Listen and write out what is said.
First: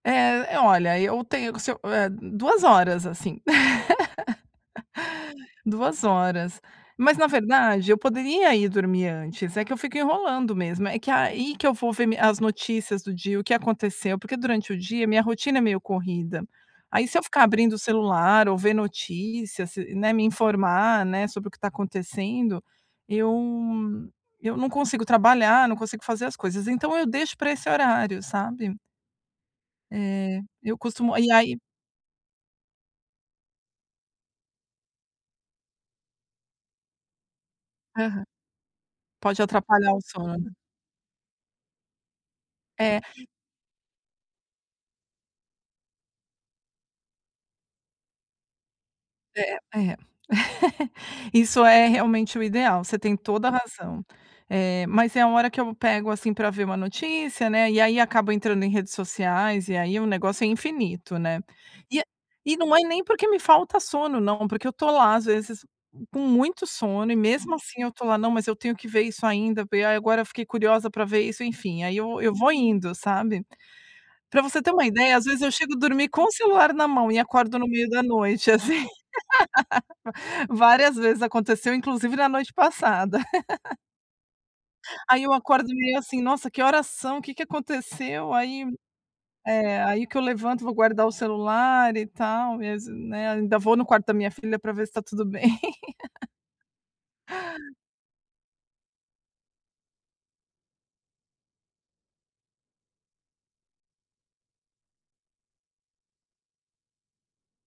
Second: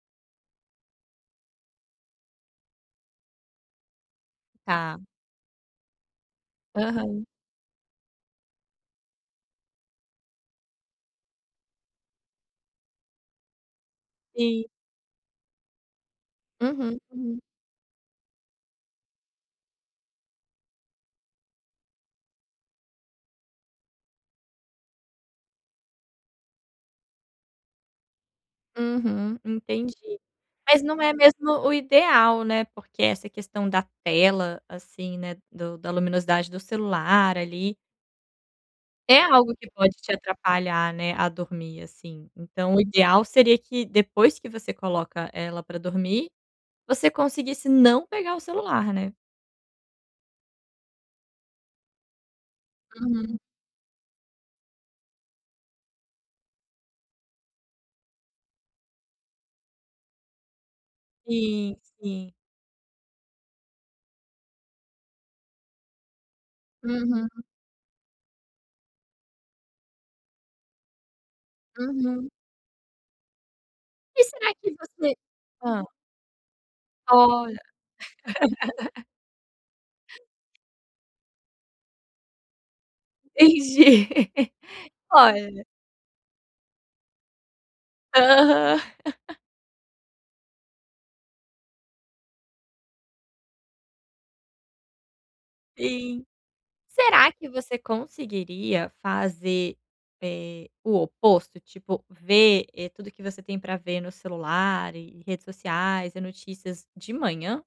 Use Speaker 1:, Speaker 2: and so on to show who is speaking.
Speaker 1: Eh, eh, olha, eu tenho se eu, eh, 2 horas, assim.
Speaker 2: Tá.
Speaker 1: 2 horas, mas na
Speaker 2: Aham.
Speaker 1: verdade eu poderia ir dormir antes, é que eu fico enrolando mesmo, é que aí que eu vou ver mi as notícias do dia, o que aconteceu. Porque
Speaker 2: E
Speaker 1: durante o dia minha rotina é meio corrida,
Speaker 2: Uhum,
Speaker 1: aí se eu
Speaker 2: uhum.
Speaker 1: ficar abrindo o celular ou ver notícias, se né, me informar, né, sobre o que tá acontecendo, eu eu não consigo trabalhar, não consigo fazer as coisas. Então, eu deixo pra esse horário, sabe.
Speaker 2: Uhum, entendi.
Speaker 1: É. Eu
Speaker 2: Mas não é
Speaker 1: costumo e
Speaker 2: mesmo
Speaker 1: aí
Speaker 2: o ideal, né, porque essa questão da tela assim, né, do da luminosidade do celular, ali
Speaker 1: Aham.
Speaker 2: é
Speaker 1: Pode
Speaker 2: algo que
Speaker 1: atrapalhar
Speaker 2: pode
Speaker 1: o
Speaker 2: te
Speaker 1: sono.
Speaker 2: atrapalhar, né, a dormir, assim. Então, o
Speaker 1: É.
Speaker 2: ideal seria que depois que você coloca ela pra dormir, você conseguisse não pegar o celular, né.
Speaker 1: É, é. Isso é realmente o ideal, você tem
Speaker 2: Uhum.
Speaker 1: toda a razão. Eh, mas é a hora que eu pego assim pra ver uma notícia, né, e aí acabo entrando em redes sociais, e aí o negócio é infinito, né.
Speaker 2: Sim,
Speaker 1: E é
Speaker 2: sim.
Speaker 1: e não é nem porque me falta sono não, porque eu tô lá, às vezes, com muito sono e
Speaker 2: Uhum.
Speaker 1: mesmo assim eu tô lá: "Não, mas eu tenho que ver isso ainda, ver e ai, agora eu fiquei curiosa pra ver isso". Enfim, aí eu
Speaker 2: Uhum.
Speaker 1: eu vou indo, sabe.
Speaker 2: E
Speaker 1: Pra
Speaker 2: será
Speaker 1: você ter
Speaker 2: que
Speaker 1: uma ideia,
Speaker 2: você
Speaker 1: às vezes, eu chego
Speaker 2: Hã.
Speaker 1: dormir com o celular na mão e acordo
Speaker 2: Olha!
Speaker 1: no meio da noite, assim. Várias vezes aconteceu, inclusive na noite passada.
Speaker 2: Entendi.
Speaker 1: Aí, eu
Speaker 2: Olha
Speaker 1: acordo meio assim: "Nossa! Que horas são? Que que aconteceu?". Aí,
Speaker 2: Aham.
Speaker 1: eh, aí que eu levanto vou guardar o celular e tal. Mes né, ainda vou no quarto da minha filha para ver se tá tudo bem.
Speaker 2: Sim. Será que você conseguiria fazer, eh, o oposto? Tipo, ver, eh, tudo que você tem pra ver no celular e redes sociais e notícias de manhã?